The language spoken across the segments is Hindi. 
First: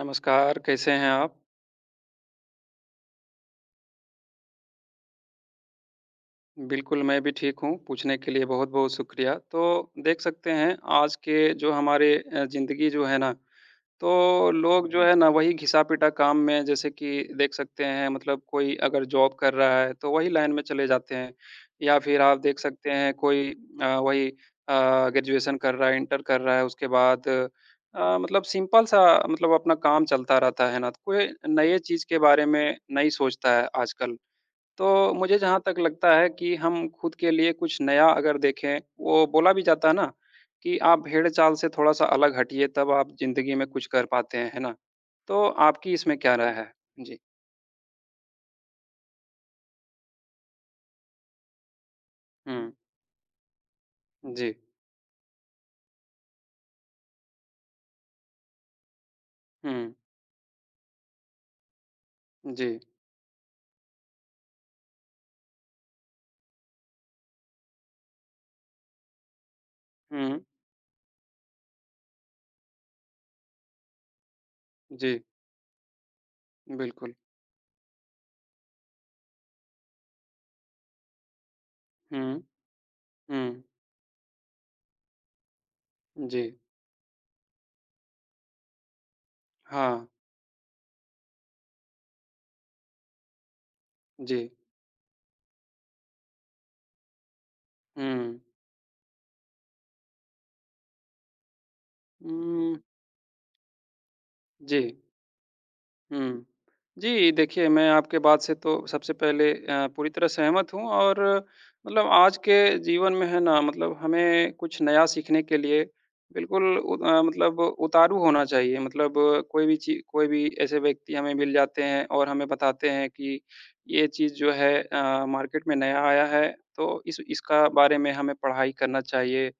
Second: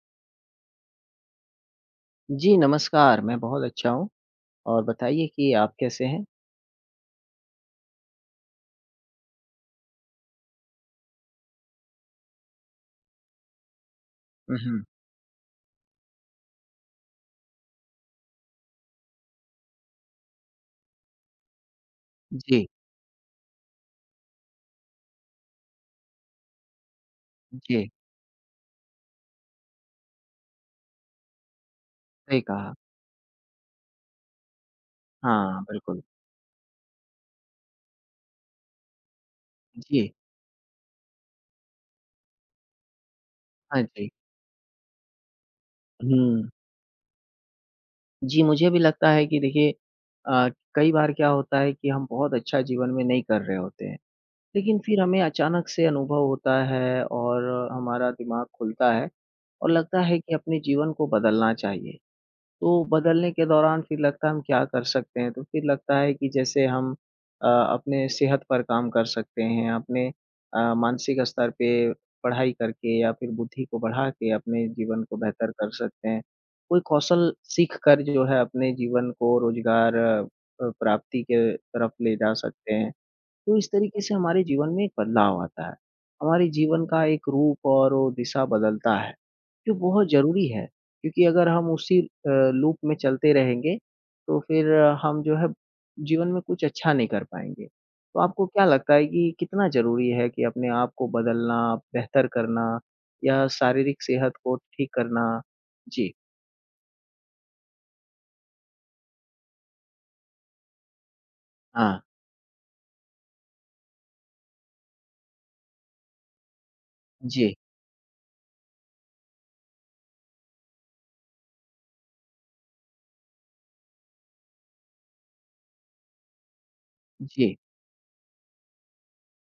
नमस्कार, कैसे हैं आप? जी, नमस्कार, मैं बहुत अच्छा हूँ और बताइए कि आप कैसे हैं? बिल्कुल, मैं भी ठीक हूँ, पूछने के लिए बहुत-बहुत शुक्रिया। तो देख सकते हैं आज के जो हमारे ज़िंदगी जो है ना, तो हुँ, हुँ। लोग जो जी। है ना वही घिसा-पिटा काम में जैसे कि देख सकते हैं मतलब कोई अगर जॉब कर रहा है तो वही लाइन में चले जाते हैं। या फिर आप देख जी, सकते हैं कोई अ, वही अ, ग्रेजुएशन कर रहा है, इंटर कर रहा है, उसके बाद जी, मतलब सिंपल सा मतलब अपना काम चलता रहता है ना, तो कोई नए चीज़ के सही बारे कहा। में नहीं सोचता है आजकल। तो मुझे जहाँ हाँ, तक बिल्कुल। लगता है कि हम खुद के लिए कुछ नया अगर देखें, वो बोला भी जाता है ना जी, कि आप भेड़-चाल से थोड़ा-सा अलग हटिए तब आप ज़िंदगी में हाँ कुछ कर जी। पाते हैं, है ना? तो आपकी इसमें क्या हुँ, राय है? जी। जी, मुझे भी लगता है कि देखिए अ, कई बार क्या होता है कि हम बहुत अच्छा हुँ। जीवन में नहीं कर रहे होते हैं, जी। लेकिन फिर हमें अचानक से अनुभव होता है और हमारा दिमाग खुलता है और हुँ। लगता है कि अपने जीवन को बदलना चाहिए। जी। तो बदलने के दौरान फिर लगता है हम क्या कर सकते हैं? तो फिर लगता है कि जैसे हम अपने सेहत पर काम कर सकते हैं, अपने हुँ। मानसिक स्तर पे पढ़ाई करके या फिर बुद्धि को बढ़ा के अपने जीवन को जी। बेहतर कर सकते हैं। कोई बिल्कुल। कौशल सीख कर जो है अपने जीवन को रोज़गार प्राप्ति के तरफ ले जा हुँ। सकते हैं। तो हुँ। इस तरीके से हमारे जीवन में एक बदलाव आता है। जी। हमारे जीवन का एक रूप और वो दिशा बदलता है, जो हाँ। बहुत ज़रूरी है। क्योंकि अगर हम उसी लूप में चलते रहेंगे, तो जी। फिर हम जो है जीवन में कुछ अच्छा नहीं कर पाएँगे। तो हुँ। आपको क्या लगता है कि कितना ज़रूरी है कि अपने आप को बदलना, बेहतर करना उम, या शारीरिक सेहत को जी। ठीक करना? जी, हुँ। जी, देखिए मैं आपके बात से तो सबसे पहले पूरी तरह सहमत हूँ और हाँ, मतलब आज के जीवन में है ना मतलब हमें कुछ नया सीखने के लिए बिल्कुल जी, मतलब उतारू होना चाहिए। मतलब कोई भी ची कोई भी ऐसे व्यक्ति हमें मिल जाते हैं और हमें बताते हैं कि ये चीज़ जो है मार्केट में नया आया है तो इस जी, इसका बारे में हमें पढ़ाई करना चाहिए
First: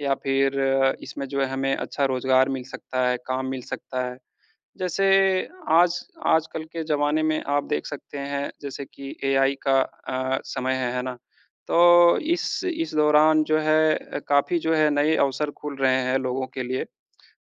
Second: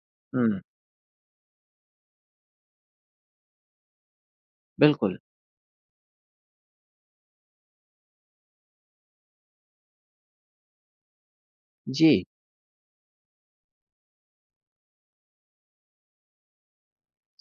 या हुँ, फिर इसमें जो है हमें अच्छा रोज़गार मिल सकता है, काम मिल सकता है। जैसे बिल्कुल। आज आजकल के ज़माने में आप देख सकते हैं जैसे कि एआई का समय है ना? तो जी, इस दौरान जो है काफ़ी जो है नए अवसर खुल रहे हैं लोगों के लिए।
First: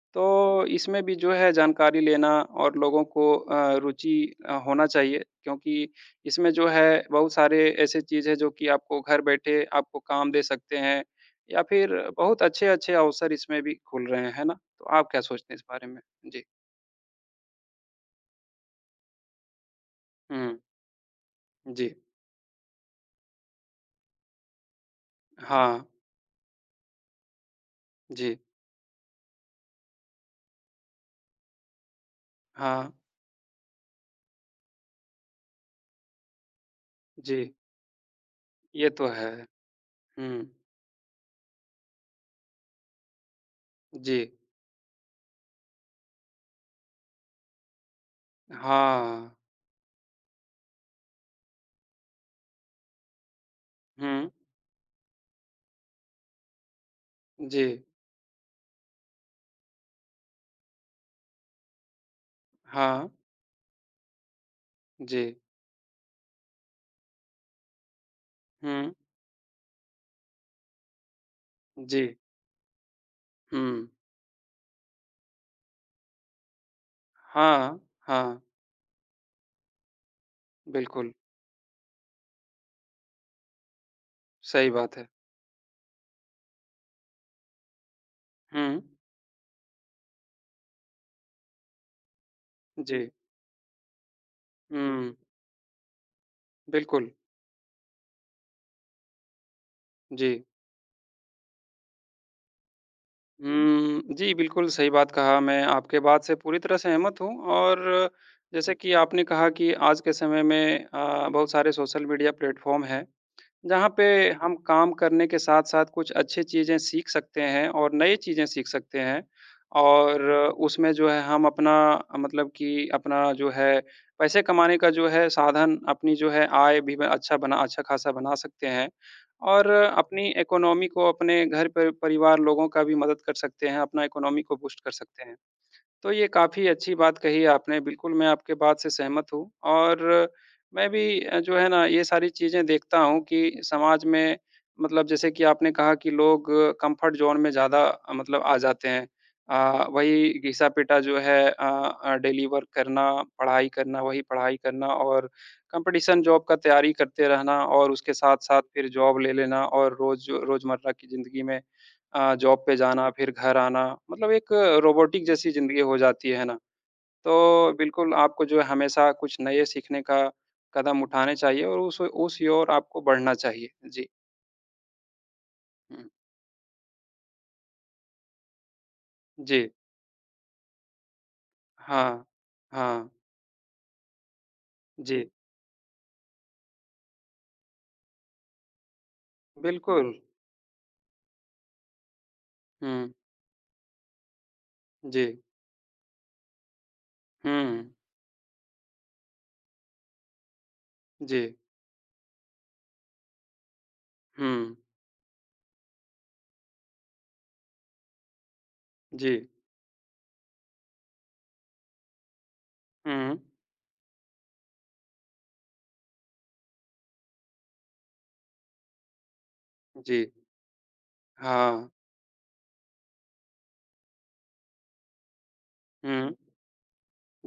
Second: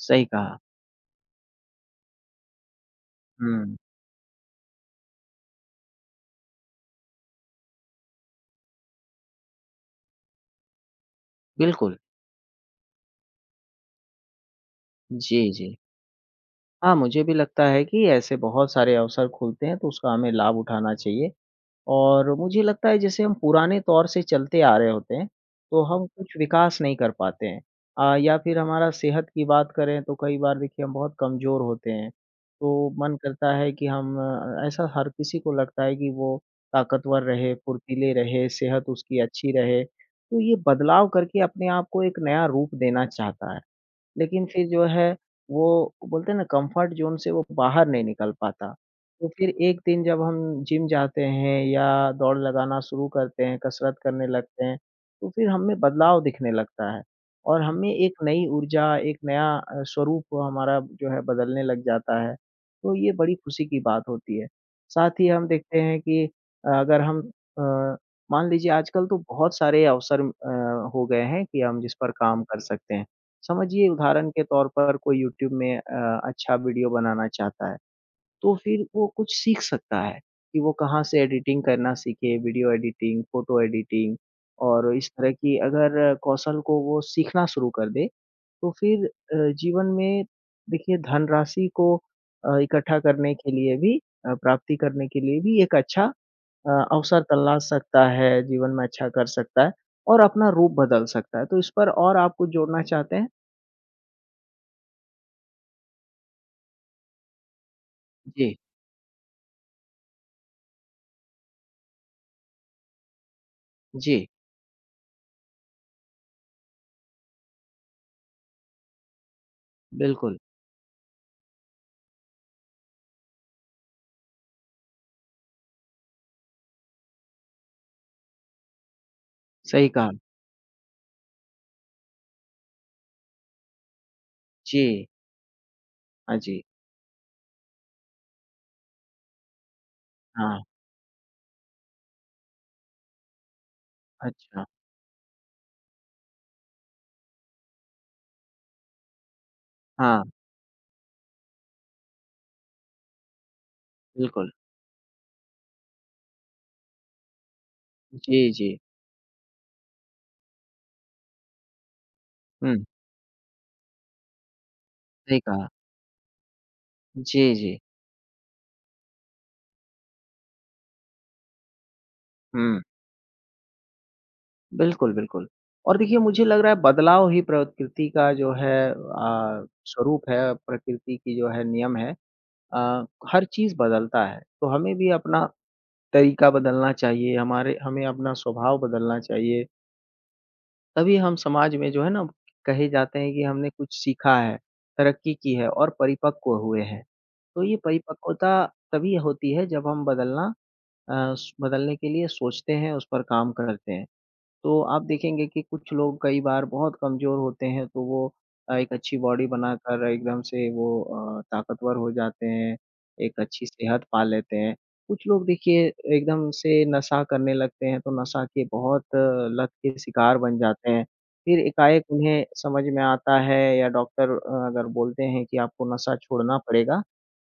सही कहा। तो इसमें भी जो है जानकारी लेना और लोगों को हुँ, रुचि होना चाहिए क्योंकि इसमें जो है बहुत सारे ऐसे चीज़ है जो कि आपको घर बैठे आपको काम दे सकते हैं या फिर बिल्कुल। बहुत अच्छे-अच्छे अवसर इसमें भी खुल रहे हैं, है ना? तो आप क्या जी, सोचते हैं इस जी। बारे में? जी। हाँ, मुझे भी लगता है कि ऐसे बहुत सारे अवसर खुलते हैं, तो उसका हमें लाभ हुँ, उठाना चाहिए जी। और मुझे लगता है जैसे हम पुराने तौर से चलते आ रहे होते हैं, हाँ, तो हम कुछ विकास नहीं कर पाते हैं। या जी। फिर हमारा सेहत की बात करें तो कई बार देखिए हम बहुत कमज़ोर होते हैं, तो हाँ, मन करता है कि हम ऐसा हर किसी को लगता है कि वो ताकतवर जी। रहे, फुर्तीले रहे, सेहत ये तो उसकी है। अच्छी रहे। तो हुँ, ये बदलाव करके अपने आप को एक नया रूप देना चाहता है। जी। लेकिन फिर जो है वो बोलते हैं ना कंफर्ट ज़ोन से वो बाहर नहीं निकल पाता। तो हाँ। फिर एक दिन जब हम जिम जाते हैं या दौड़ लगाना शुरू करते हैं, कसरत करने हुँ, लगते हैं, तो फिर हम में बदलाव दिखने लगता है और जी। हमें एक नई ऊर्जा, एक नया स्वरूप हमारा जो है बदलने लग जाता है। तो हाँ, ये बड़ी खुशी की बात होती है। साथ जी। ही हम देखते हैं कि अगर हम अ, मान लीजिए हुँ, आजकल तो बहुत सारे अवसर हो गए हैं कि हम जिस जी। पर काम कर सकते हैं। समझिए हुँ। उदाहरण के तौर पर कोई यूट्यूब में अच्छा वीडियो बनाना चाहता है, हाँ, हाँ, तो फिर वो कुछ सीख सकता है, कि वो कहाँ बिल्कुल, से एडिटिंग करना सीखे, वीडियो एडिटिंग, फ़ोटो एडिटिंग सही और बात है। इस तरह की अगर कौशल को वो सीखना शुरू कर दे, तो हुँ, फिर जीवन में देखिए धनराशि को इकट्ठा जी। करने के लिए भी प्राप्ति करने हुँ, के लिए भी एक अच्छा बिल्कुल, अवसर तलाश सकता है, जीवन में अच्छा कर सकता है और जी। अपना रूप बदल सकता है। तो इस पर और आप कुछ जोड़ना चाहते हैं? हुँ, जी, बिल्कुल सही बात कहा। मैं आपके बात से पूरी तरह से सहमत हूँ और जी। जैसे कि आपने कहा कि आज के समय में बहुत सारे सोशल मीडिया प्लेटफ़ॉर्म हैं। जहाँ पे जी, हम काम करने के साथ-साथ कुछ अच्छी चीज़ें सीख सकते हैं और नई चीज़ें सीख सकते हैं। और बिल्कुल, उसमें जो है हम अपना मतलब कि अपना जो है पैसे कमाने का जो है साधन अपनी जो है आय भी बना अच्छा खासा बना सकते हैं। और सही कहा। अपनी इकोनॉमी को अपने घर पर परिवार लोगों का भी मदद कर सकते हैं, अपना इकोनॉमी को बूस्ट कर जी, सकते हैं। तो ये हाँ जी, काफ़ी अच्छी बात कही आपने, बिल्कुल मैं आपके बात से सहमत हूँ और हाँ, मैं भी जो है ना ये सारी चीज़ें देखता हूँ कि समाज में अच्छा, मतलब जैसे कि आपने कहा कि लोग कम्फ़र्ट ज़ोन में ज़्यादा मतलब आ जाते हैं। हाँ, वही घिसा-पिटा जो है डेली वर्क करना, पढ़ाई करना, वही बिल्कुल। पढ़ाई करना और कॉम्पिटिशन जॉब का तैयारी करते रहना और उसके जी, साथ-साथ जी, फिर जॉब ले लेना और रोज़मर्रा की ज़िंदगी में जॉब पे हुँ, जाना, फिर घर आना, मतलब एक रोबोटिक सही जैसी कहा। ज़िंदगी हो जाती है ना? जी, तो जी, बिल्कुल आपको जो है हमेशा कुछ नए सीखने का कदम उठाने चाहिए और उस ओर हुँ, आपको बढ़ना चाहिए। जी। बिल्कुल, और हुँ। देखिए मुझे लग रहा है बदलाव ही प्रकृति का जो है जी। स्वरूप है, प्रकृति की जो है नियम है हाँ। अ, हाँ। हर चीज़ बदलता है, तो हमें भी जी। अपना तरीका बदलना चाहिए, हमारे हमें अपना स्वभाव बदलना चाहिए, बिल्कुल। तभी हम समाज में जो है ना, कहे हुँ। जाते हैं कि हमने कुछ सीखा है, जी। तरक्की की है और परिपक्व हुए हैं। तो ये हुँ। परिपक्वता तभी होती है जब हम बदलना अ, जी। स बदलने के लिए सोचते हैं, उस पर काम करते हैं। हुँ। तो आप देखेंगे कि कुछ लोग कई बार बहुत कमज़ोर होते हैं तो वो एक अच्छी जी। बॉडी बनाकर एकदम से वो ताकतवर हो जाते हैं, हुँ। एक अच्छी सेहत पा लेते हैं। कुछ लोग देखिए एकदम से नशा करने लगते हैं तो नशा के बहुत लत के जी। शिकार बन जाते हैं। फिर हाँ। एकाएक उन्हें समझ में आता है या डॉक्टर अगर बोलते हैं कि आपको नशा हुँ। छोड़ना पड़ेगा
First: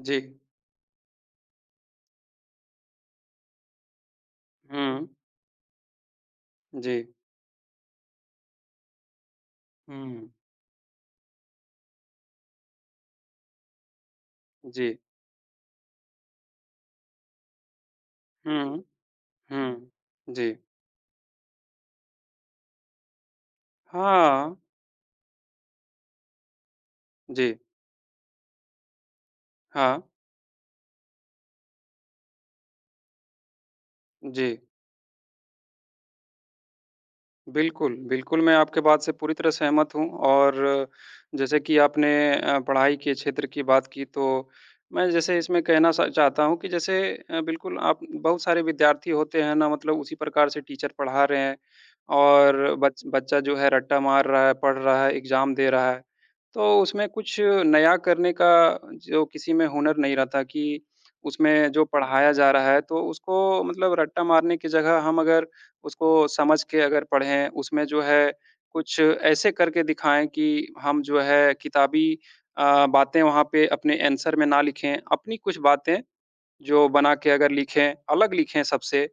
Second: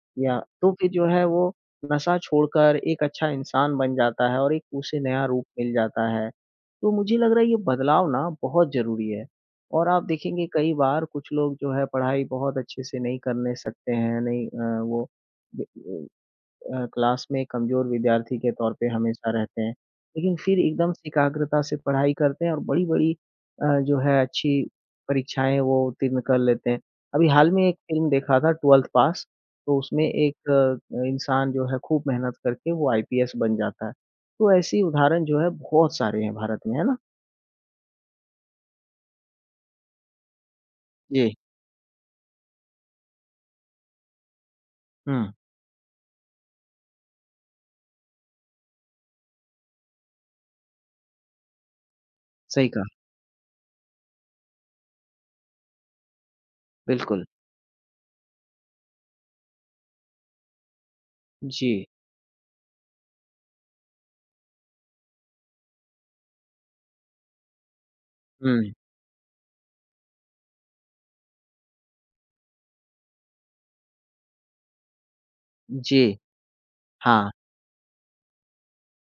जी। या तो फिर जो है वो नशा छोड़कर एक अच्छा इंसान बन जाता है और एक उसे हुँ। नया रूप मिल जाता है। तो जी। मुझे लग रहा है ये बदलाव ना बहुत ज़रूरी है। और आप हुँ। देखेंगे कई बार कुछ लोग जो है पढ़ाई बहुत अच्छे से नहीं करने सकते हैं, नहीं जी। वो क्लास में कमज़ोर विद्यार्थी के तौर हुँ। पे हमेशा रहते हैं। हुँ। लेकिन जी। फिर एकदम से एकाग्रता से पढ़ाई करते हैं और बड़ी-बड़ी जो है अच्छी हाँ। परीक्षाएँ वो उत्तीर्ण कर लेते हैं। अभी हाल जी। में एक फ़िल्म देखा था 12th पास तो हाँ। उसमें एक इंसान जो है खूब मेहनत करके वो आईपीएस बन जाता है। जी, तो ऐसी उदाहरण जो है बहुत सारे हैं भारत में, है ना? बिल्कुल, बिल्कुल, मैं आपके बात से पूरी तरह सहमत हूँ और जी, जैसे कि आपने पढ़ाई के क्षेत्र की बात की, तो मैं हुँ, जैसे इसमें कहना सा चाहता हूँ कि जैसे बिल्कुल आप बहुत सारे विद्यार्थी होते हैं ना, मतलब उसी प्रकार से टीचर पढ़ा रहे हैं सही और कहा, बच बच्चा जो है रट्टा मार रहा है, पढ़ रहा है, एग्ज़ाम दे रहा है। तो उसमें बिल्कुल। कुछ नया करने का जो किसी में हुनर नहीं रहता कि उसमें जो जी, पढ़ाया जा रहा है, तो उसको मतलब रट्टा मारने की जगह हम अगर उसको समझ के अगर पढ़ें, उसमें जो है हुँ, कुछ ऐसे करके दिखाएँ कि हम जो है किताबी बातें वहाँ पे अपने आंसर में ना लिखें, अपनी कुछ बातें जी, जो बना के हाँ, अगर लिखें, अलग लिखें सबसे,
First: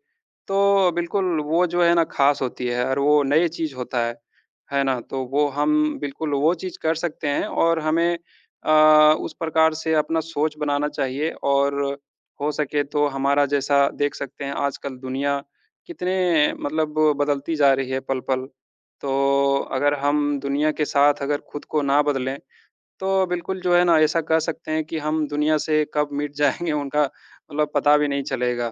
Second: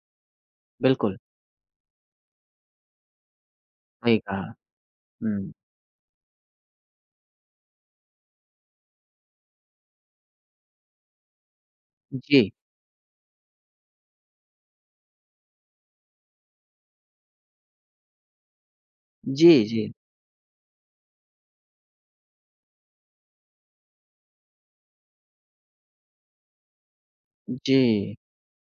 तो बिल्कुल, बिल्कुल वो जो है ना ख़ास होती है और वो नई चीज़ होता सही कहा। है ना? तो वो हुँ, हम बिल्कुल वो चीज़ कर सकते हैं और हमें उस प्रकार से अपना सोच बनाना चाहिए और जी, हो सके तो हमारा जैसा देख सकते हैं आजकल दुनिया कितने मतलब बदलती जा रही है पल-पल। तो जी, जी, अगर हम दुनिया के साथ अगर खुद को ना बदलें तो बिल्कुल जो है ना ऐसा कह सकते हैं कि हम दुनिया से कब मिट जाएँगे उनका मतलब जी। पता भी नहीं चलेगा।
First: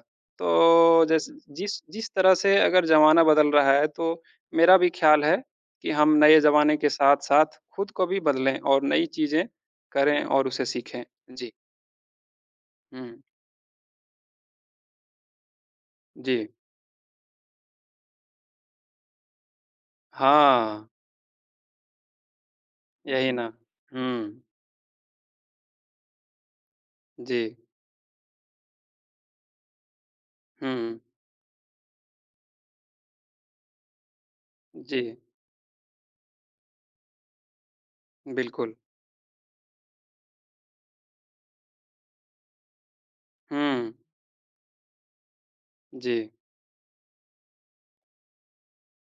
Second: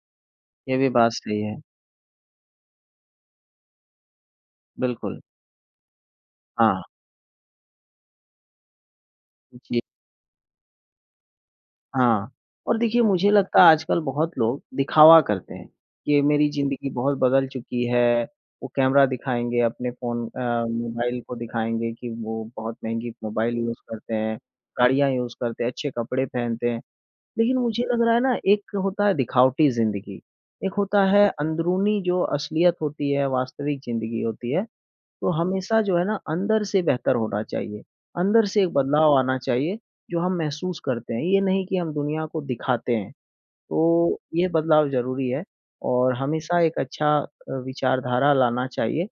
ये भी तो बात जैसे सही है। जिस जिस तरह से अगर ज़माना बदल रहा है तो मेरा भी बिल्कुल, ख़्याल है कि हम नए ज़माने हाँ, के साथ-साथ खुद को भी बदलें और नई चीज़ें जी, करें और उसे सीखें। जी। हाँ। और देखिए हुँ। मुझे लगता है आजकल बहुत लोग दिखावा करते हैं, कि जी। मेरी ज़िंदगी बहुत बदल चुकी है, वो कैमरा दिखाएँगे अपने फ़ोन हाँ, मोबाइल को दिखाएँगे कि वो बहुत महँगी यही ना। मोबाइल यूज़ हुँ। करते हैं, गाड़ियाँ यूज़ करते हैं, अच्छे कपड़े पहनते हैं। जी। लेकिन मुझे लग रहा है ना एक होता है दिखावटी ज़िंदगी, एक हुँ। होता है अंदरूनी जो असलियत होती है, वास्तविक ज़िंदगी होती है। जी, तो हमेशा जो है ना अंदर से बेहतर होना चाहिए। अंदर से एक बिल्कुल। बदलाव आना चाहिए जो हम महसूस करते हैं। ये नहीं कि हम दुनिया को दिखाते हैं। तो हुँ। ये बदलाव ज़रूरी है और जी। हमेशा एक अच्छा विचारधारा लाना चाहिए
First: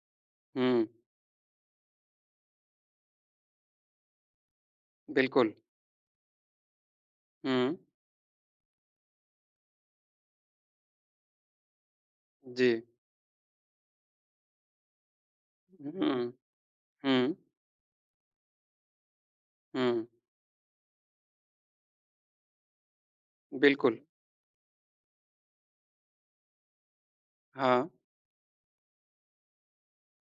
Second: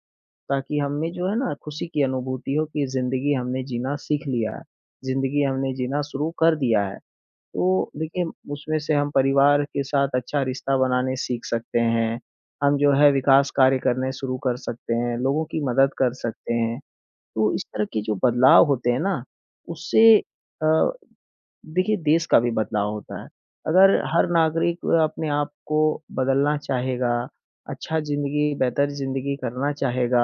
ताकि हुँ। हम में जो है ना खुशी की अनुभूति हो कि ज़िंदगी हमने जीना सीख लिया है। ज़िंदगी बिल्कुल। हमने जीना शुरू कर दिया है। हुँ। तो देखिए उसमें से हम परिवार के साथ अच्छा रिश्ता बनाने सीख सकते हैं। जी। हम जो है विकास कार्य करने शुरू कर सकते हैं, लोगों की मदद कर हुँ। सकते हैं। हुँ। तो इस तरह के जो बदलाव होते हैं ना, हुँ, उससे अ, देखिए देश का भी बदलाव होता है। अगर बिल्कुल। हर नागरिक अपने आप को बदलना चाहेगा, हाँ, अच्छा ज़िंदगी बेहतर ज़िंदगी करना चाहेगा,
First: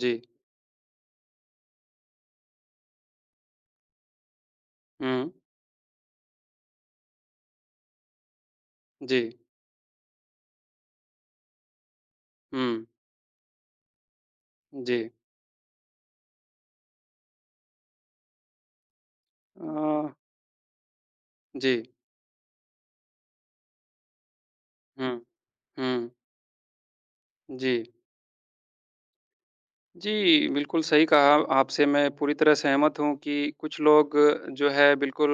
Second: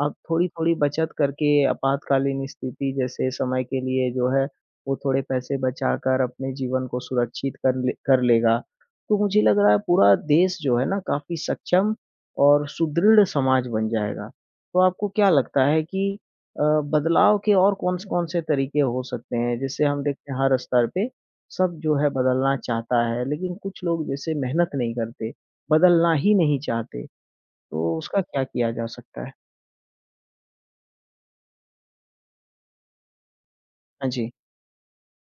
अब जी। थोड़ी-थोड़ी बचत करके आपातकालीन स्थिति जैसे समय के लिए जो है, वो थोड़े हुँ, पैसे बचाकर अपने जीवन को सुरक्षित कर लेगा, तो जी, मुझे लग रहा है पूरा देश जो है ना काफ़ी सक्षम और हुँ, सुदृढ़ समाज बन जाएगा। तो जी। आपको क्या लगता है कि अ, बदलाव के और कौन से तरीके हो सकते हैं? अ, जैसे हम देखते हैं हर स्तर पे जी, सब जो है बदलना चाहता है, लेकिन कुछ लोग जैसे मेहनत नहीं हुँ, करते, हुँ, बदलना ही नहीं चाहते, जी। तो उसका क्या किया जा सकता है? जी, बिल्कुल सही कहा आपसे मैं पूरी तरह सहमत हूँ कि कुछ हाँ लोग जी, जो है बिल्कुल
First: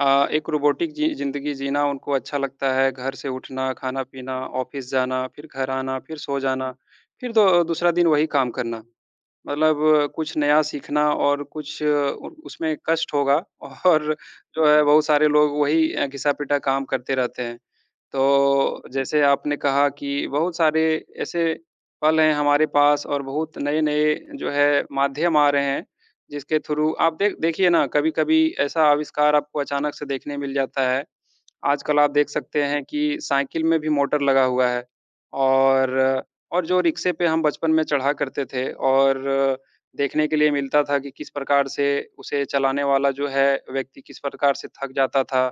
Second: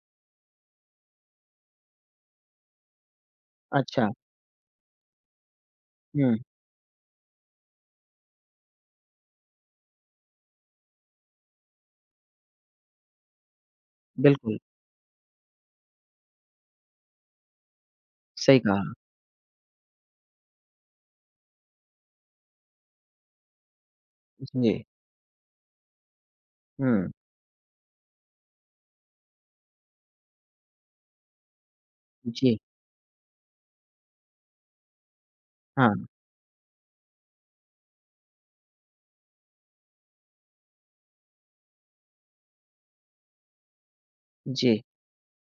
एक रोबोटिक जी ज़िंदगी जीना उनको अच्छा लगता है, घर से उठना, अच्छा, खाना-पीना, ऑफ़िस जाना, फिर घर आना, फिर हुँ, सो जाना, फिर दो दूसरा दिन वही काम करना। मतलब कुछ नया सीखना और कुछ उ उसमें कष्ट होगा और बिल्कुल, जो है बहुत सारे लोग वही घिसा-पिटा काम करते रहते हैं। सही कहा, तो जैसे आपने कहा कि बहुत सारे ऐसे पल हैं हमारे पास और बहुत नए-नए जो है जी, माध्यम आ रहे हैं, जिसके थ्रू हुँ, आप देखिए ना कभी-कभी ऐसा आविष्कार आपको अचानक से देखने मिल जाता है आजकल आप देख जी, सकते हैं कि साइकिल में भी मोटर लगा हुआ है और हाँ, जो रिक्शे पे हम बचपन में चढ़ा करते थे और देखने के लिए मिलता था कि किस प्रकार से उसे चलाने वाला जो है व्यक्ति किस प्रकार से जी, थक जाता था,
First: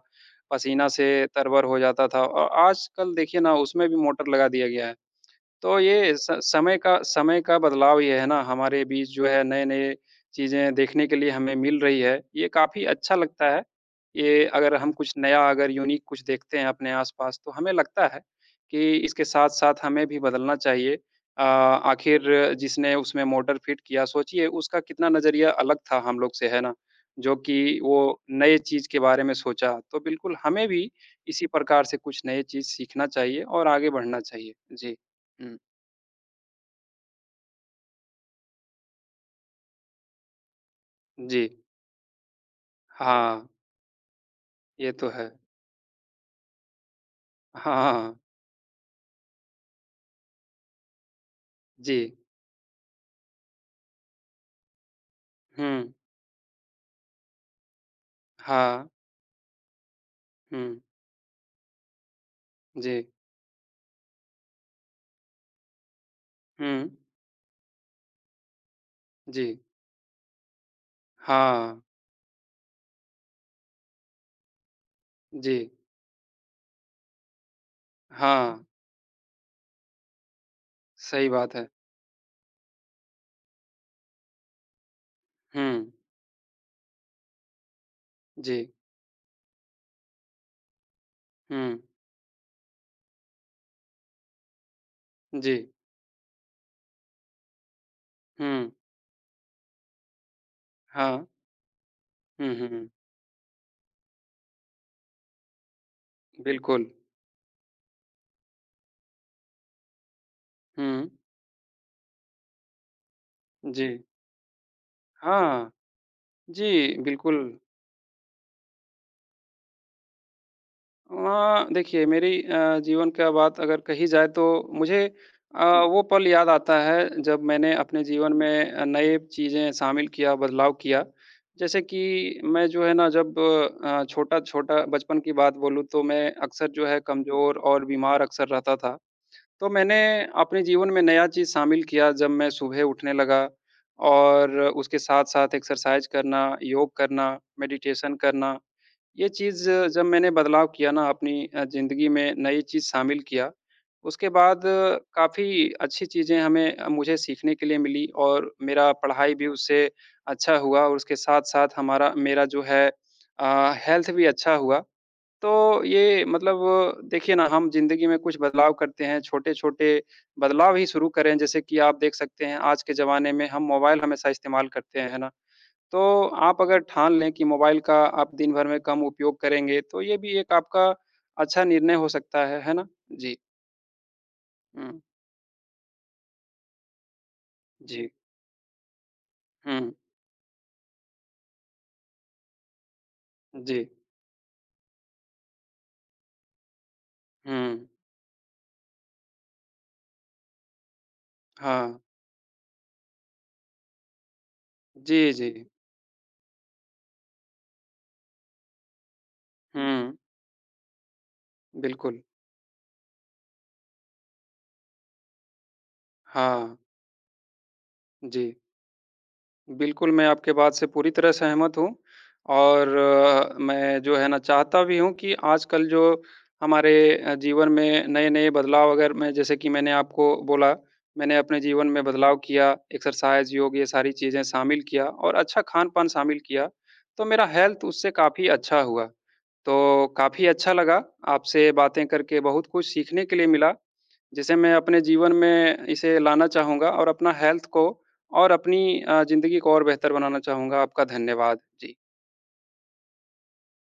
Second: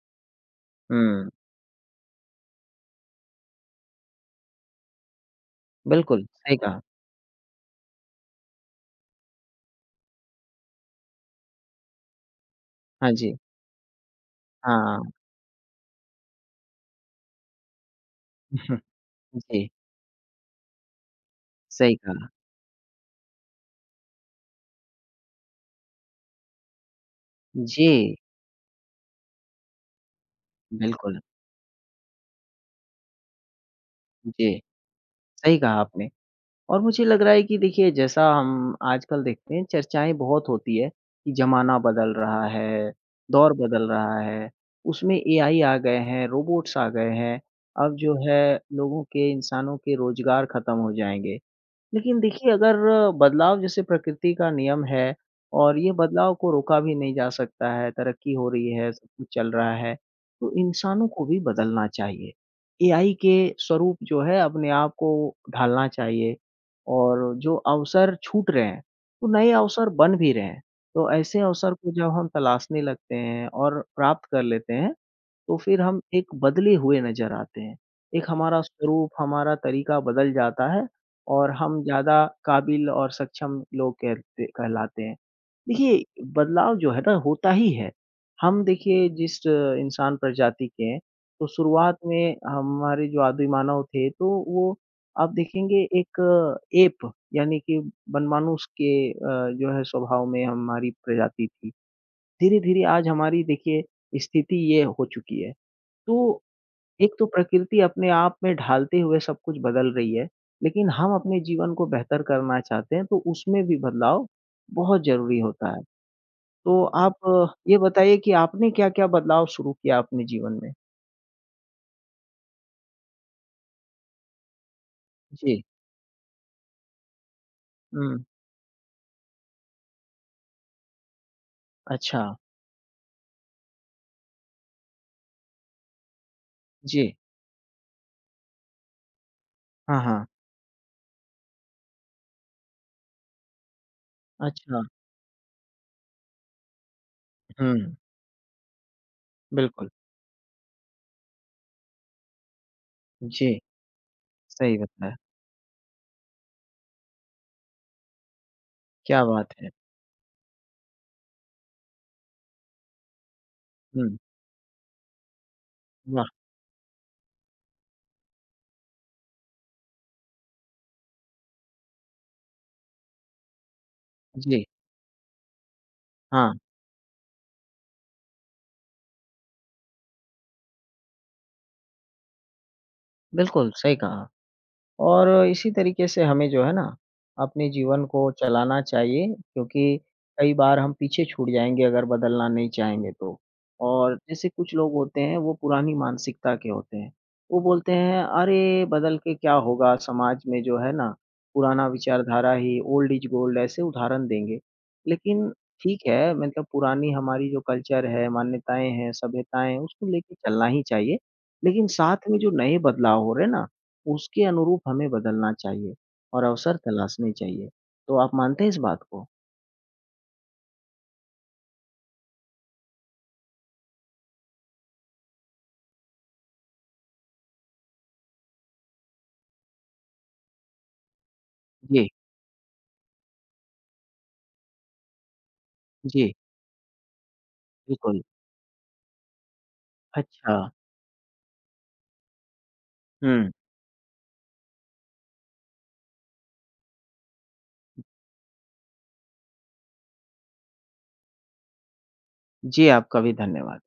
पसीना से हुँ, तरबर हो जाता था और आजकल देखिए ना उसमें भी मोटर लगा दिया गया है। तो ये बिल्कुल, स सही कहा, समय का बदलाव ये है ना, हमारे बीच जो है नए-नए चीज़ें देखने के लिए हमें मिल रही है। ये काफ़ी हाँ अच्छा जी, लगता है। ये अगर हम हाँ, कुछ नया अगर यूनिक कुछ देखते हैं अपने आस-पास तो हमें लगता है कि इसके जी, साथ-साथ हमें भी बदलना चाहिए। सही कहा, आखिर जिसने उसमें मोटर फिट किया सोचिए उसका कितना नज़रिया अलग था हम लोग से, है ना? जो कि जी, वो नए चीज़ के बारे में सोचा। तो बिल्कुल हमें भी बिल्कुल, इसी प्रकार से कुछ नए चीज़ सीखना चाहिए और आगे बढ़ना चाहिए। जी, जी। सही हुँ। कहा आपने। और मुझे लग रहा है कि देखिए जैसा हम आजकल देखते हैं चर्चाएँ बहुत होती है कि जी, ज़माना बदल रहा है, हाँ, दौर बदल रहा है, ये तो उसमें है। एआई आ गए हैं, रोबोट्स आ गए हैं, अब जो हाँ, है लोगों के इंसानों के रोज़गार खत्म हो जाएँगे। जी, लेकिन देखिए अगर बदलाव जैसे प्रकृति का नियम है और ये हुँ, बदलाव को रोका भी नहीं जा सकता है, तरक्की हो रही हाँ, है, सब कुछ चल रहा है, तो हुँ, इंसानों को भी बदलना चाहिए। जी, एआई के स्वरूप जो है अपने आप को ढालना चाहिए हुँ, और जो अवसर छूट रहे हैं, वो नए जी, अवसर बन भी रहे हैं। तो ऐसे अवसर हाँ, को जब हम तलाशने लगते हैं और प्राप्त कर लेते हैं तो जी, फिर हम एक बदले हुए नज़र आते हैं। एक हमारा हाँ, स्वरूप, हमारा तरीका बदल जाता है सही और बात है। हम ज़्यादा काबिल और सक्षम लोग कहते कहलाते हैं। हुँ, देखिए, बदलाव जो है ना होता ही है। हम जी, देखिए जिस इंसान प्रजाति के हैं, तो हुँ, शुरुआत में हमारे जो आदिमानव थे, तो वो आप जी, देखेंगे एक एप यानी कि बनमानुष हुँ, के जो है स्वभाव में हमारी हाँ, प्रजाति थी। हुँ, धीरे-धीरे हुँ, आज हमारी देखिए स्थिति ये हो चुकी है। तो बिल्कुल। एक तो प्रकृति अपने आप में ढालते हुए सब कुछ बदल रही है, लेकिन हुँ, हम अपने जीवन को बेहतर करना चाहते हैं, तो उसमें भी जी, बदलाव बहुत ज़रूरी होता हाँ, है। तो जी, आप बिल्कुल। ये बताइए कि आपने क्या-क्या बदलाव शुरू किया अपने जीवन में? देखिए मेरी जीवन का बात अगर कही जाए तो मुझे जी। वो पल याद आता है जब मैंने अपने हुँ, जीवन में नए चीज़ें शामिल किया, बदलाव किया। जैसे कि अच्छा। मैं जो है ना जब छोटा-छोटा बचपन की बात बोलूँ तो मैं अक्सर जो है जी। कमज़ोर और बीमार अक्सर रहता था। तो मैंने हाँ, हाँ। अपने जीवन में नया चीज़ शामिल किया जब मैं सुबह उठने लगा और अच्छा। उसके साथ-साथ एक्सरसाइज़ करना, योग करना, हुँ, मेडिटेशन करना ये चीज़ बिल्कुल। जब मैंने बदलाव किया ना अपनी ज़िंदगी में नई चीज़ शामिल किया, जी, उसके बाद सही बताया। काफ़ी अच्छी चीज़ें हमें मुझे सीखने के लिए मिली और मेरा क्या पढ़ाई भी बात है! उससे अच्छा हुआ और उसके साथ-साथ हमारा मेरा जो है हेल्थ हुँ, भी अच्छा हुआ। तो ये वाह! मतलब देखिए ना हम ज़िंदगी में कुछ बदलाव करते हैं, छोटे-छोटे बदलाव ही शुरू करें जैसे कि आप देख सकते हैं आज के ज़माने में हम मोबाइल हमेशा जी, इस्तेमाल करते हैं, है ना? तो हाँ, आप अगर ठान लें कि मोबाइल का आप दिन भर में कम उपयोग करेंगे, तो ये भी एक आपका अच्छा निर्णय हो सकता है ना? जी। बिल्कुल, सही कहा। हुँ, और इसी तरीके से हमें जो है ना, अपने जीवन जी। को चलाना चाहिए क्योंकि हुँ, कई बार हम पीछे छूट जाएँगे अगर बदलना नहीं चाहेंगे तो। जी। और जैसे कुछ लोग होते हैं वो पुरानी मानसिकता के होते हैं। वो हुँ, बोलते हैं अरे! बदल के क्या होगा समाज में जो है ना, पुराना हाँ। विचारधारा ही ओल्ड इज़ गोल्ड ऐसे उदाहरण देंगे। जी, लेकिन जी। ठीक है मतलब पुरानी हमारी जो कल्चर है, मान्यताएँ हैं, सभ्यताएँ हैं उसको हुँ, लेके चलना ही चाहिए। लेकिन बिल्कुल। साथ में जो नए बदलाव हो रहे हैं ना उसके अनुरूप हमें बदलना चाहिए और अवसर हाँ, तलाशने चाहिए। तो आप जी। मानते हैं इस बात को? बिल्कुल, मैं आपके बात से पूरी तरह सहमत हूँ और मैं जो है ना चाहता भी हूँ कि आजकल जो हमारे जीवन में नए-नए बदलाव अगर मैं जैसे कि मैंने आपको बोला, मैंने अपने जीवन में जी, बदलाव किया, एक्सरसाइज़, योग ये सारी चीज़ें शामिल किया और अच्छा खान-पान जी, शामिल किया, तो मेरा हेल्थ उससे बिल्कुल। काफ़ी अच्छा हुआ। तो काफ़ी अच्छा। अच्छा लगा आपसे बातें करके, बहुत कुछ सीखने के लिए हुँ। मिला, जिसे मैं अपने जीवन में इसे लाना चाहूँगा और अपना हेल्थ को और अपनी ज़िंदगी को और बेहतर बनाना चाहूँगा। आपका धन्यवाद। जी। जी, आपका भी धन्यवाद।